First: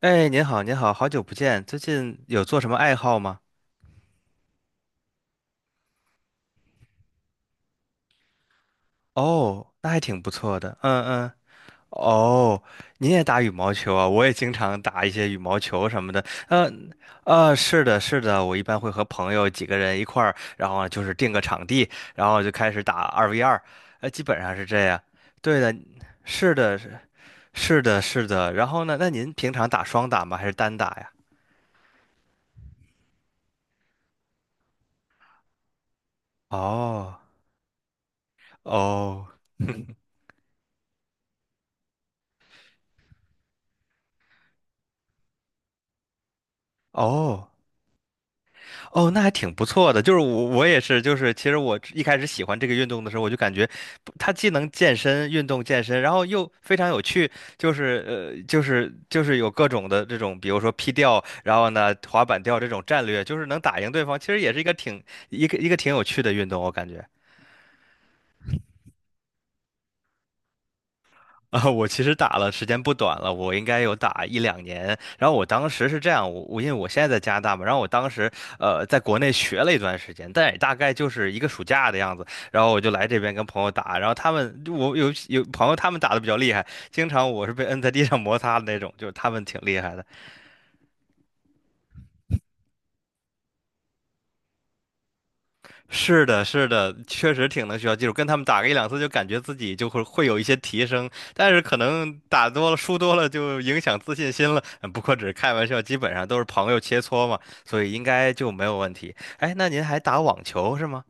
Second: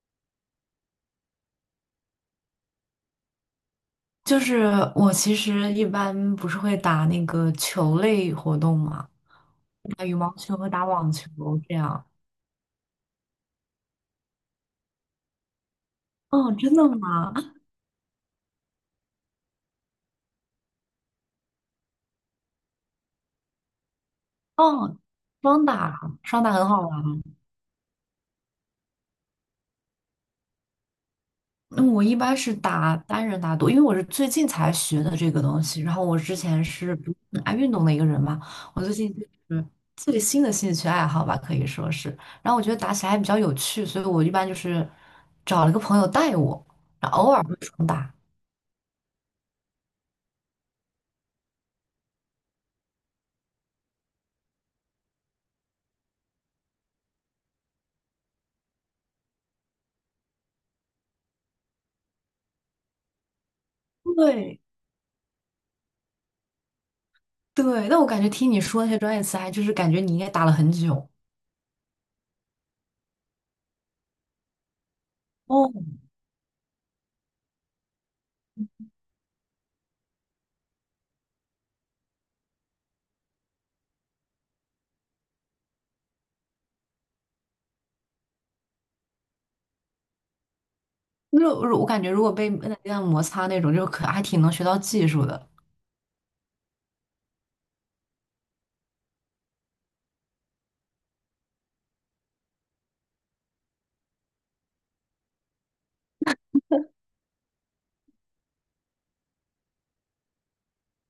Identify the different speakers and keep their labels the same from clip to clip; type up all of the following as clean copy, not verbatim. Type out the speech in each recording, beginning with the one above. Speaker 1: 哎，您好，您好，好久不见，最近有做什么爱好吗？
Speaker 2: 就是我其实一般不是会打那个球类活动嘛，
Speaker 1: 哦，那还
Speaker 2: 打羽
Speaker 1: 挺不
Speaker 2: 毛球
Speaker 1: 错
Speaker 2: 和
Speaker 1: 的，
Speaker 2: 打
Speaker 1: 嗯
Speaker 2: 网球
Speaker 1: 嗯。
Speaker 2: 这样。
Speaker 1: 哦，您也打羽毛球啊？我也经常打一些羽毛球什么的。
Speaker 2: 哦，真的
Speaker 1: 嗯，
Speaker 2: 吗？
Speaker 1: 是的，是的，我一般会和朋友几个人一块儿，然后就是定个场地，然后就开始打二 v 二。基本上是这
Speaker 2: 哦，
Speaker 1: 样。对
Speaker 2: 双
Speaker 1: 的。
Speaker 2: 打，双打
Speaker 1: 是
Speaker 2: 很
Speaker 1: 的，
Speaker 2: 好
Speaker 1: 是
Speaker 2: 玩。
Speaker 1: 是的，是的。然后呢？那您平常打双打吗？还是单打呀？
Speaker 2: 那我一般是打单人打多，因为我是最近才学的这个东西。然后我之前是不是
Speaker 1: 哦，
Speaker 2: 很爱运动的一个人嘛，我最近
Speaker 1: 哦，
Speaker 2: 就是最新的兴趣爱好吧，可以说是。然后我觉得打起来还比较有趣，所以我一般就是找了个朋友带我，然后偶尔
Speaker 1: 哦。
Speaker 2: 会双打。
Speaker 1: 哦，那还挺不错的。就是我也是，就是其实我一开始喜欢这个运动的时候，我就感觉不它既能健身、运动健身，然后又非常有趣。就是，有各种的这种，比如说劈吊，然后呢滑板吊这种战略，就是能打赢对方，其实也是
Speaker 2: 对，
Speaker 1: 一个挺有趣的运动，我感觉。
Speaker 2: 对，但我感觉听你说那些专业词，还就是感觉你应该打了很久。
Speaker 1: 啊，我其实打了时间不短了，我应该有打一两年。然后我
Speaker 2: 哦，
Speaker 1: 当时是这样，我因为我现在在加拿大嘛，然后我当时在国内学了一段时间，但也大概就是一个暑假的样子。然后我就来这边跟朋友打，然后他们我有朋友他们打的比较厉害，经常我是被摁在地上摩擦的那种，就是他们挺厉害的。
Speaker 2: 那我感觉如果被摁在地上摩擦那种，就可还挺能学到技术的。
Speaker 1: 是的，是的，确实挺能学到技术，跟他们打个一两次就感觉自己就会有一些提升，但是可能打多了、输多了就影响自信心了。嗯不过只是开玩笑，基本上都是朋友切磋嘛，所以应该就没有问题。哎，那您还打网球是吗？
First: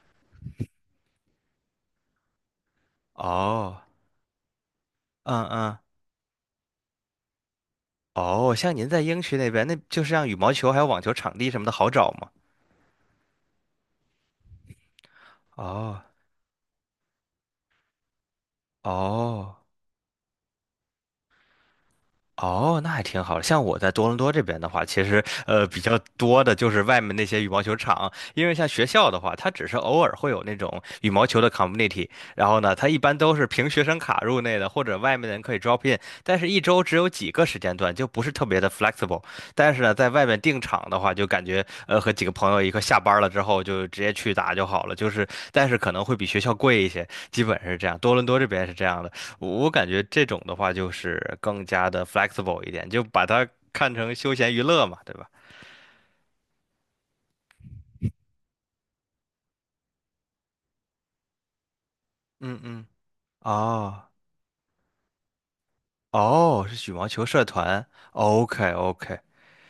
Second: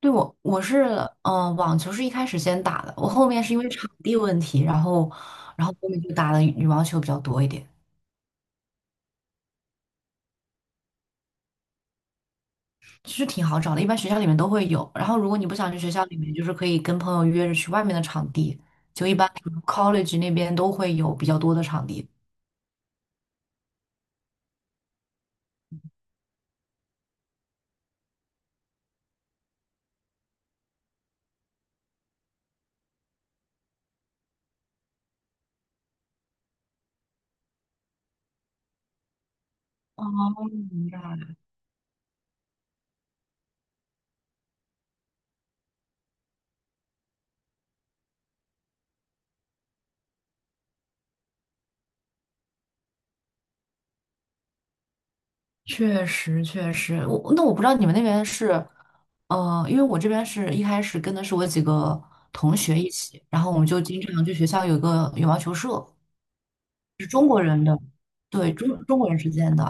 Speaker 2: 对，我我是嗯，网球是一开始先打的，我后面是因为
Speaker 1: 哦，
Speaker 2: 场地问题，然后
Speaker 1: 嗯
Speaker 2: 然后
Speaker 1: 嗯。
Speaker 2: 后面就打的羽毛球比较多一点，
Speaker 1: 哦，像您在英区那边，那就是像羽毛球还有网球场地什么的好找吗？
Speaker 2: 其实挺好找的，一般学校里面都会有。然后如果你不想去学
Speaker 1: 哦，
Speaker 2: 校里面，就是可以跟朋友约着去外面的场地，就一般
Speaker 1: 哦。
Speaker 2: college 那边都会有比较多的场地。
Speaker 1: 哦，那还挺好的。像我在多伦多这边的话，其实比较多的就是外面那些羽毛球场，因为像学校的话，它只是偶尔会有那种羽毛球的 community，然后呢，它一般都是凭学生卡入内的，或者外面的人可以 drop in，但是一周只有几个时间段，就不是特别的 flexible。但是呢，
Speaker 2: 哦，
Speaker 1: 在外面订场
Speaker 2: 明
Speaker 1: 的话，就
Speaker 2: 白。
Speaker 1: 感觉和几个朋友一块下班了之后就直接去打就好了，就是但是可能会比学校贵一些，基本是这样。多伦多这边是这样的。我感觉这种的话就是更加的 flexible 一点，就把它看成休闲娱乐嘛，对吧？
Speaker 2: 确实，确实，我那我不知道你们那边是，因为我这边是一开始跟的是我几个同
Speaker 1: 嗯
Speaker 2: 学
Speaker 1: 嗯。
Speaker 2: 一起，然后我们就经
Speaker 1: 哦，
Speaker 2: 常去学校有个羽毛球社，
Speaker 1: 哦，是羽毛球社团
Speaker 2: 对，中
Speaker 1: ，OK
Speaker 2: 中国人
Speaker 1: OK。
Speaker 2: 之间的，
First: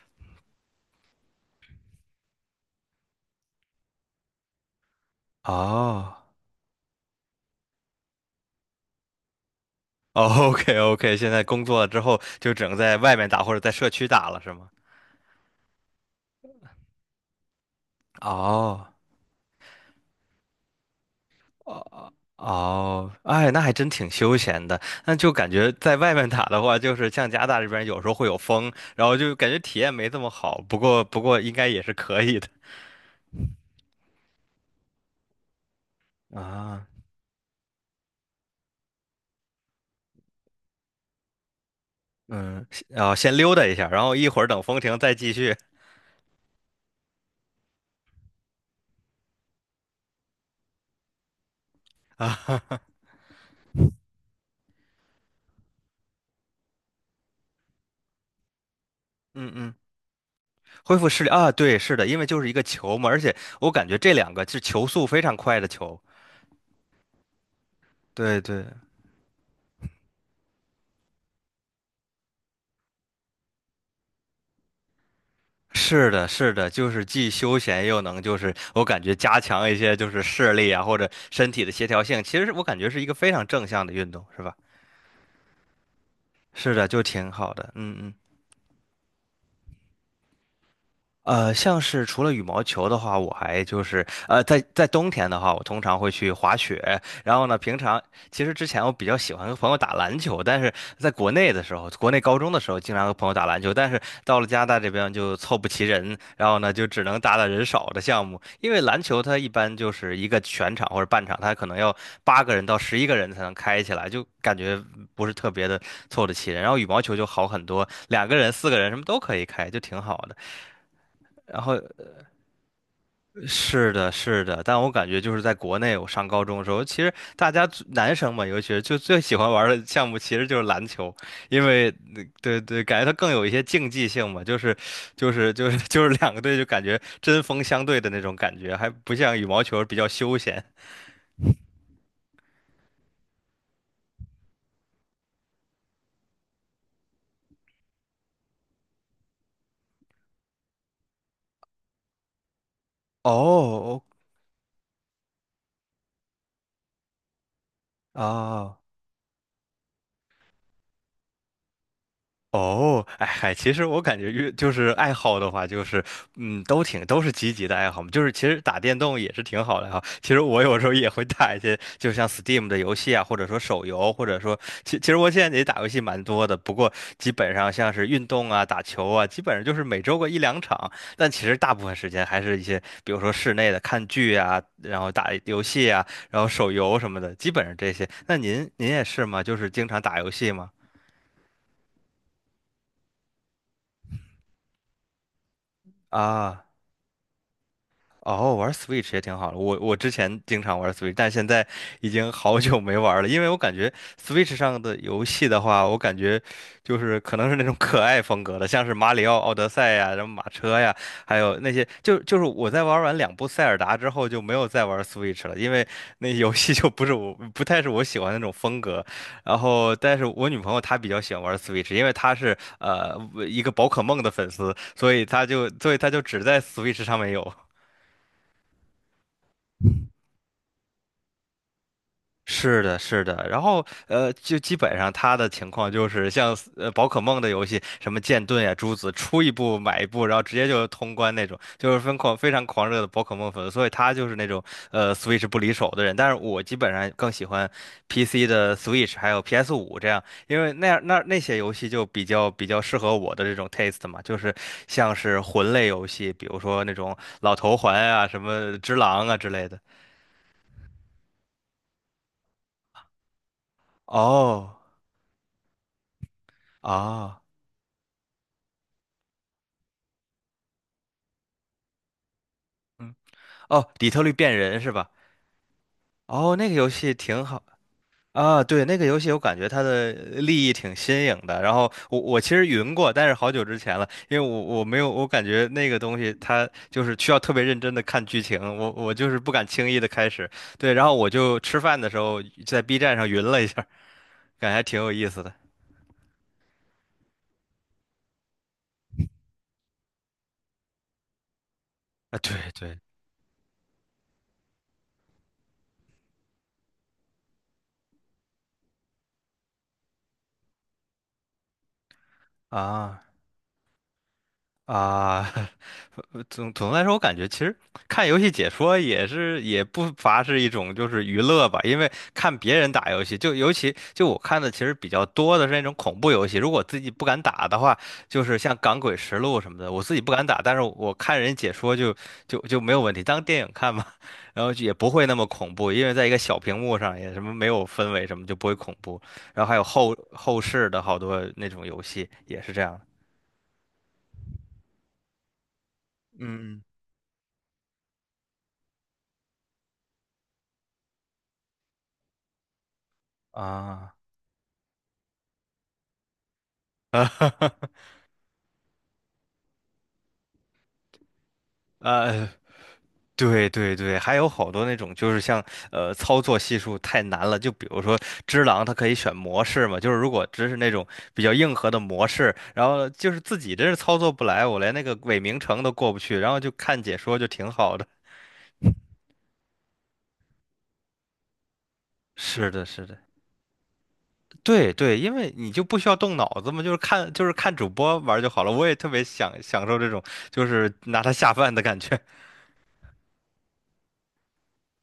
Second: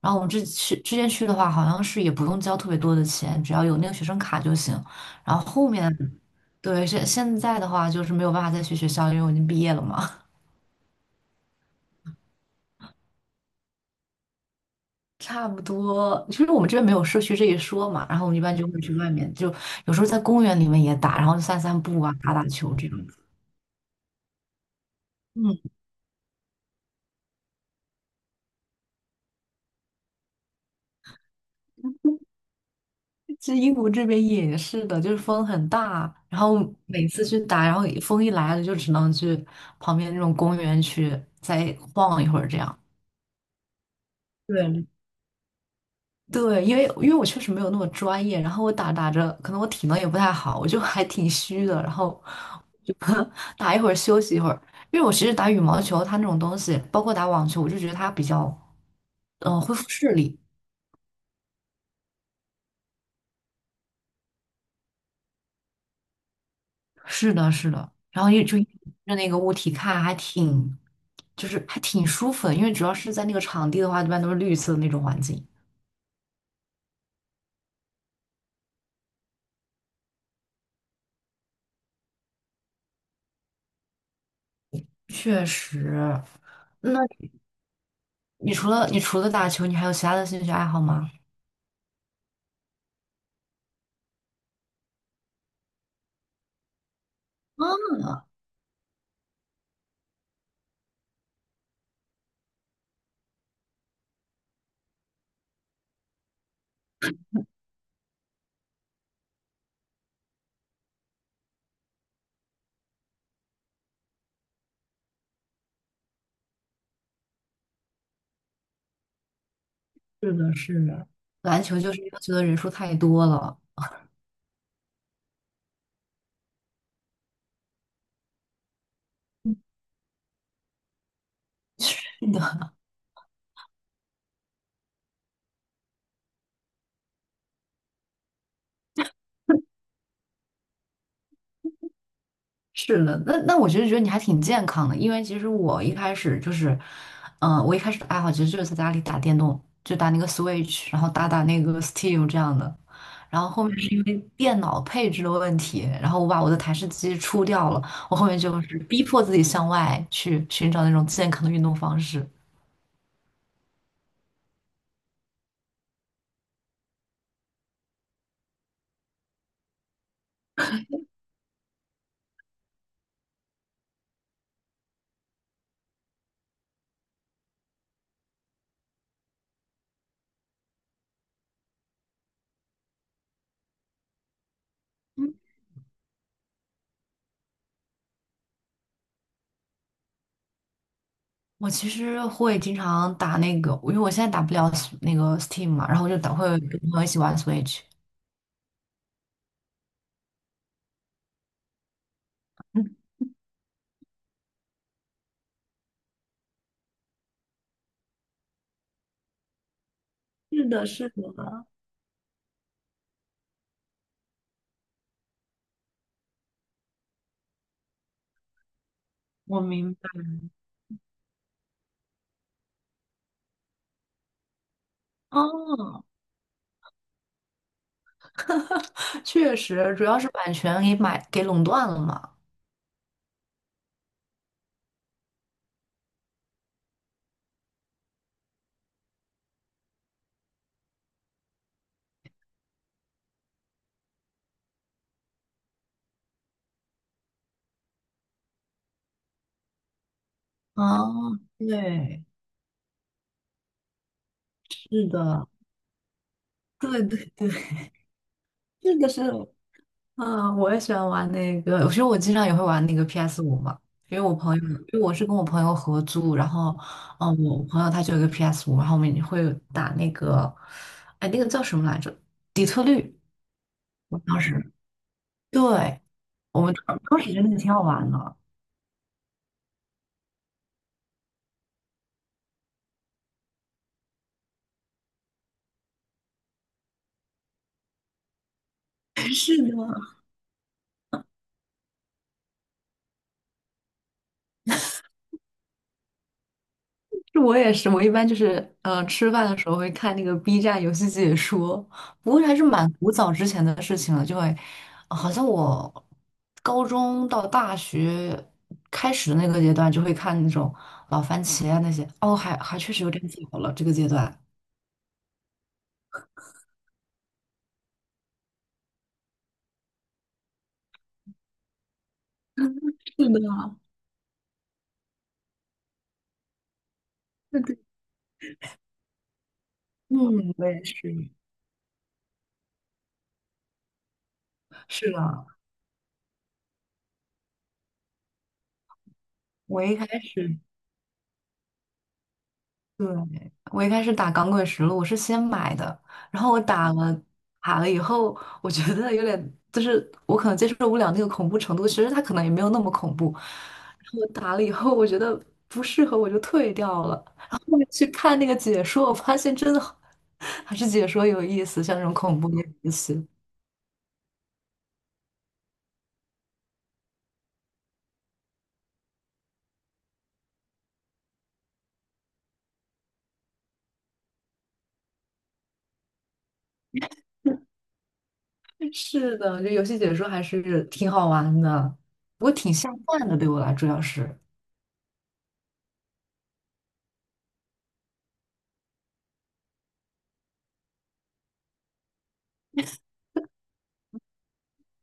Speaker 2: 然后我们这去之前去的话，好像是也不用交特别多的钱，只要有那个学生卡就行。然后后面，
Speaker 1: 哦，
Speaker 2: 对，现在的话就是没有办法再去学校，因为我已经毕业了嘛。
Speaker 1: OK OK，现在工作了之后就只能在外面打或者在社区打了，是吗？
Speaker 2: 差不多，其实我们这边没有社区这一说嘛，然后我们一般就会去
Speaker 1: 哦，
Speaker 2: 外面，就有时候在公园里面也打，然后散散步
Speaker 1: 哦，
Speaker 2: 啊，打打球这种。
Speaker 1: 哦，哎，那还真挺休闲的。那就感
Speaker 2: 嗯，
Speaker 1: 觉在外面打的话，就是像加拿大这边有时候会有风，然后就感觉体验没这么好。不过应该也是可以的
Speaker 2: 其实英国这边也是的，就是风很大，然后
Speaker 1: 啊。
Speaker 2: 每次去打，然后风一来了就只能去旁边那种公园去再晃一会儿这
Speaker 1: 嗯，
Speaker 2: 样。
Speaker 1: 先溜达一下，然后一会儿等风
Speaker 2: 对，
Speaker 1: 停再继续
Speaker 2: 对，因为我确实没有那么专业，然后我打打着，可能我体能也不太好，我就还挺虚的，然后
Speaker 1: 啊。哈哈。
Speaker 2: 就 打一会儿休息一会儿。因为我其实打羽毛球，它那种东西，包括打网球，我就觉得它比较，
Speaker 1: 嗯
Speaker 2: 嗯，
Speaker 1: 嗯，
Speaker 2: 恢复视力。
Speaker 1: 恢复视力啊，对，是的，因为就是一个球嘛，而且我感觉这两个是球速非常快的球。
Speaker 2: 是的，是的，然后
Speaker 1: 对
Speaker 2: 一就
Speaker 1: 对，
Speaker 2: 一直盯着那个物体看，还挺，就是还挺舒服的，因为主要是在那个场地的话，一般都是绿色的那种环境。
Speaker 1: 是的，是的，就是既休闲又能，就是我感觉加强一些就是视力啊或者身体的协调性，其实我感觉是一个非常正向的运动，是吧？
Speaker 2: 确实，
Speaker 1: 是的，
Speaker 2: 那
Speaker 1: 就挺好的。嗯嗯。
Speaker 2: 你除了打球，你还有其他的兴趣爱好吗？
Speaker 1: 像是除了羽毛球的话，我还就是在冬天的话，我通常会去滑雪。然后呢，平常其实之前我比较喜欢和朋友打篮球，但是在国内的时候，国内高中的时候经常和朋友打篮球，但是到了加拿大这边就凑不齐人，然后呢就只能打打人少的项目。因为篮球它一般就是一个全场或者半场，它可能要八个人到十一个人才能开起来，就感觉不是特别的凑得齐人。然后羽毛球就好很多，两个人、四个人什么都可以开，就挺好
Speaker 2: 是
Speaker 1: 的。
Speaker 2: 的，是的，
Speaker 1: 然
Speaker 2: 篮球
Speaker 1: 后
Speaker 2: 就是要求的人数太多了。
Speaker 1: 是的，是的，但我感觉就是在国内，我上高中的时候，其实大家最男生嘛，尤其是就最喜欢玩的项目其实就是篮球，因 为
Speaker 2: 是
Speaker 1: 对
Speaker 2: 的，
Speaker 1: 对，感觉它更有一些竞技性嘛，就是两个队就感觉针锋相对的那种感觉，还不像羽毛球比较休闲。
Speaker 2: 是的，那我得觉得你还挺健康的，因为其实我一开始就是，嗯，我一开始的爱好其实就是在家里打电动，就打那个 Switch，然后打打那个 Steam 这样的。然后后面是
Speaker 1: 哦，
Speaker 2: 因为电脑配置的问题，然后我把我的台式机出掉了，我
Speaker 1: 哦，
Speaker 2: 后面就是
Speaker 1: 啊。
Speaker 2: 逼迫自己向外去寻找那种健康的运动方式。
Speaker 1: 哦，哎嗨，其实我感觉越就是爱好的话，就是嗯，都是积极的爱好嘛。就是其实打电动也是挺好的哈。其实我有时候也会打一些，就像 Steam 的游戏啊，或者说手游，或者说其实我现在也打游戏蛮多的，不过基本上像是运动啊、打球啊，基本上就是每周个一两场。但其实大部分时间还是一些，比如说室内的看剧啊，然后打游戏啊，然后手游什么的，基本上这些。那您也是吗？就是经常打游戏吗？
Speaker 2: 我其实会经常打那个，因为我现在打不了 那个 Steam 嘛，然后我就打会
Speaker 1: 啊。
Speaker 2: 跟朋友一起玩 Switch。
Speaker 1: 哦，玩 Switch 也挺好的。我之前经常玩 Switch，但现在已经好久没玩了，因为我感觉 Switch 上的游戏的话，我感觉就是可能是那种可爱风格的，像是马里奥奥德赛呀、什么马
Speaker 2: 是
Speaker 1: 车
Speaker 2: 的，
Speaker 1: 呀，
Speaker 2: 是
Speaker 1: 还有
Speaker 2: 的，
Speaker 1: 那些，就是我在玩完两部塞尔达之后就没有再玩 Switch 了，因为那游戏就不是我不太是我喜欢的那种风格。然
Speaker 2: 我明
Speaker 1: 后，但是我女朋友她比较喜欢玩 Switch，因为她是一个宝可梦的粉丝，所以她就所以
Speaker 2: 哦，
Speaker 1: 她就只在 Switch 上面有。
Speaker 2: 确实主要是版权给买给垄断了嘛。
Speaker 1: 是的，是的，然后就基本上他的情况就是像宝可梦的游戏，什么剑盾呀、朱子，出一部买一部，然后直接就通关那种，就是疯狂非常狂热的宝可梦粉，所以他就是那种Switch 不离手的人。但是我基本上更喜欢 PC 的 Switch 还有 PS5这样，因为那样那那
Speaker 2: 哦，
Speaker 1: 些游戏就比
Speaker 2: 对，
Speaker 1: 较比较适合我的这种 taste 嘛，就是
Speaker 2: 是
Speaker 1: 像是
Speaker 2: 的，
Speaker 1: 魂类游戏，比如说那
Speaker 2: 对
Speaker 1: 种
Speaker 2: 对对，
Speaker 1: 老头环啊、什么只
Speaker 2: 是的，是
Speaker 1: 狼啊之
Speaker 2: 的，
Speaker 1: 类的。
Speaker 2: 啊，我也喜欢玩那个，其实我经常也会玩那个 p s 五嘛，因为我朋友，因
Speaker 1: 哦，
Speaker 2: 为我是跟我朋友合租，然后，嗯，
Speaker 1: 啊。
Speaker 2: 我朋友他就有个 p s 五，然后我们也会打那个，哎，那个叫什么来着？底特律。
Speaker 1: 哦，底特律
Speaker 2: 当
Speaker 1: 变
Speaker 2: 时
Speaker 1: 人是吧？
Speaker 2: 对，
Speaker 1: 哦，
Speaker 2: 我
Speaker 1: 那个
Speaker 2: 们
Speaker 1: 游
Speaker 2: 当
Speaker 1: 戏
Speaker 2: 当时
Speaker 1: 挺
Speaker 2: 真的
Speaker 1: 好
Speaker 2: 挺好玩的。
Speaker 1: 啊。对，那个游戏我感觉它的立意挺新颖的。然后我其实云过，但是好久之前了，因为我没有，我感觉那个东西它就是需要特别认真的看剧情，我就 是不
Speaker 2: 是
Speaker 1: 敢
Speaker 2: 的，
Speaker 1: 轻易的开始。对，然后我就吃饭的时候在 B 站上云了一下，感觉还挺有意思的
Speaker 2: 就我也是，我一般就是吃饭的时候会看那个 B 站游戏解说，不
Speaker 1: 啊。
Speaker 2: 过还是
Speaker 1: 对
Speaker 2: 蛮
Speaker 1: 对
Speaker 2: 古早之前的事情了，就会好像我高中到大学开始的那个阶段就会看那种老番茄啊那些，哦，还确实有点
Speaker 1: 啊。
Speaker 2: 早了这个阶段。
Speaker 1: 啊，总的来说，我感觉其实看游戏解说也是也不乏是一种就是娱乐吧，因为看别人打游
Speaker 2: 是
Speaker 1: 戏，
Speaker 2: 的，
Speaker 1: 就尤其就我看的其实比较多的是那种恐怖游戏，如果自己不敢
Speaker 2: 对
Speaker 1: 打
Speaker 2: 对，
Speaker 1: 的话，就是像《港诡实录》什么的，我自己不敢
Speaker 2: 嗯，
Speaker 1: 打，
Speaker 2: 我
Speaker 1: 但是
Speaker 2: 也
Speaker 1: 我
Speaker 2: 是。
Speaker 1: 看人解说就没有问题，当电影看嘛，然后就也不
Speaker 2: 是的，
Speaker 1: 会那么恐怖，因为在一个小屏幕上也什么没有氛围什么就不会恐怖，然后还有
Speaker 2: 我一开
Speaker 1: 后
Speaker 2: 始
Speaker 1: 后世的好多那种游戏也是这样的。
Speaker 2: 对，我一开始打《钢滚实录》了，我是先买的，然后我
Speaker 1: 嗯，
Speaker 2: 打了以后，我觉得有点，就是我可能接受不了那个恐怖程度，其实它可能也没有那么恐怖。然
Speaker 1: 啊。
Speaker 2: 后我打了以后，我觉得不适合，我就退掉了。
Speaker 1: 啊，哈
Speaker 2: 然后
Speaker 1: 哈。
Speaker 2: 后面去看那个解说，我发现真的好 还是解说有意思，像这种恐
Speaker 1: 呃，
Speaker 2: 怖的游戏。
Speaker 1: 对对对，还有好多那种就是像操作系数太难了，就比如说只狼它可以选模式嘛，就是如果只是那种比较硬核的模式，然后就是自己真是操作不来，我连那个伪名城都过不去，然后就看解说就挺 好的。
Speaker 2: 是的，这游戏解说还是挺好玩的，不过
Speaker 1: 是
Speaker 2: 挺
Speaker 1: 的，
Speaker 2: 下
Speaker 1: 是的，
Speaker 2: 饭的，对我来主要是。
Speaker 1: 对对，因为你就不需要动脑子嘛，就是看主播玩儿就好了。我也特别享受这种就是拿它下饭的感觉。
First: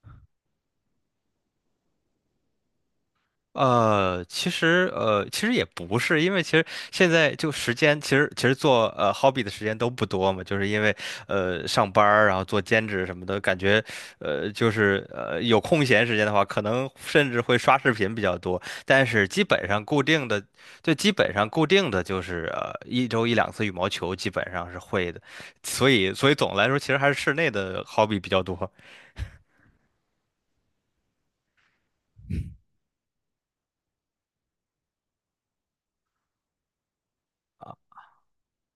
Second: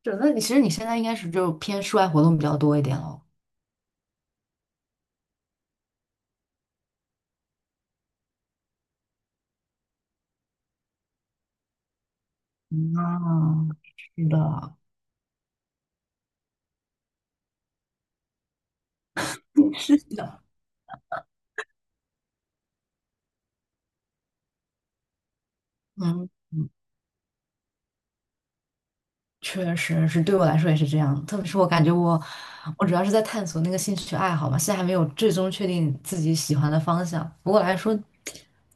Speaker 2: 是，那你其实你现在应该是就偏室外活动比较多一点了。
Speaker 1: 其实也不是，因为其实现在就时间，其实做hobby 的时间都不多嘛，就是因为上班儿，然后做兼职什么的，感
Speaker 2: 啊，
Speaker 1: 觉
Speaker 2: 是的，
Speaker 1: 就是有空闲时间的话，可能甚至会刷视频比较多，但是基本上
Speaker 2: 是
Speaker 1: 固定的，
Speaker 2: 的，
Speaker 1: 就基本上固定的就是一周一两次羽毛球，基本上是会的，所以所
Speaker 2: 嗯，
Speaker 1: 以总的来说，其实还是室内的 hobby 比较多。
Speaker 2: 确实是对我来说也是这样。特别是我感觉我，我主要是在探索那个兴趣爱好嘛，现在还没有最终确定自己喜欢的方向。不过来
Speaker 1: 啊。
Speaker 2: 说，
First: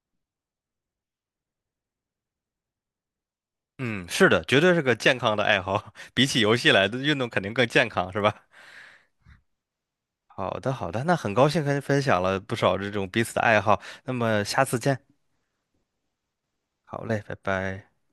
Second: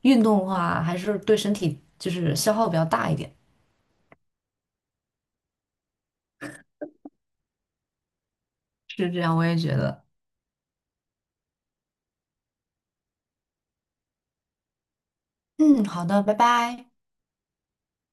Speaker 2: 运动的话还是对身体就是消耗比较大一点，
Speaker 1: 嗯，是的，绝对是个健康的爱好。比起游戏来的运动肯定更健康，是吧？
Speaker 2: 是这样，我也觉得。
Speaker 1: 好的，好的，那很高兴跟你分享了不少这种彼此的爱好，那么下次见，
Speaker 2: 嗯，好的，拜拜。
Speaker 1: 好嘞，拜拜。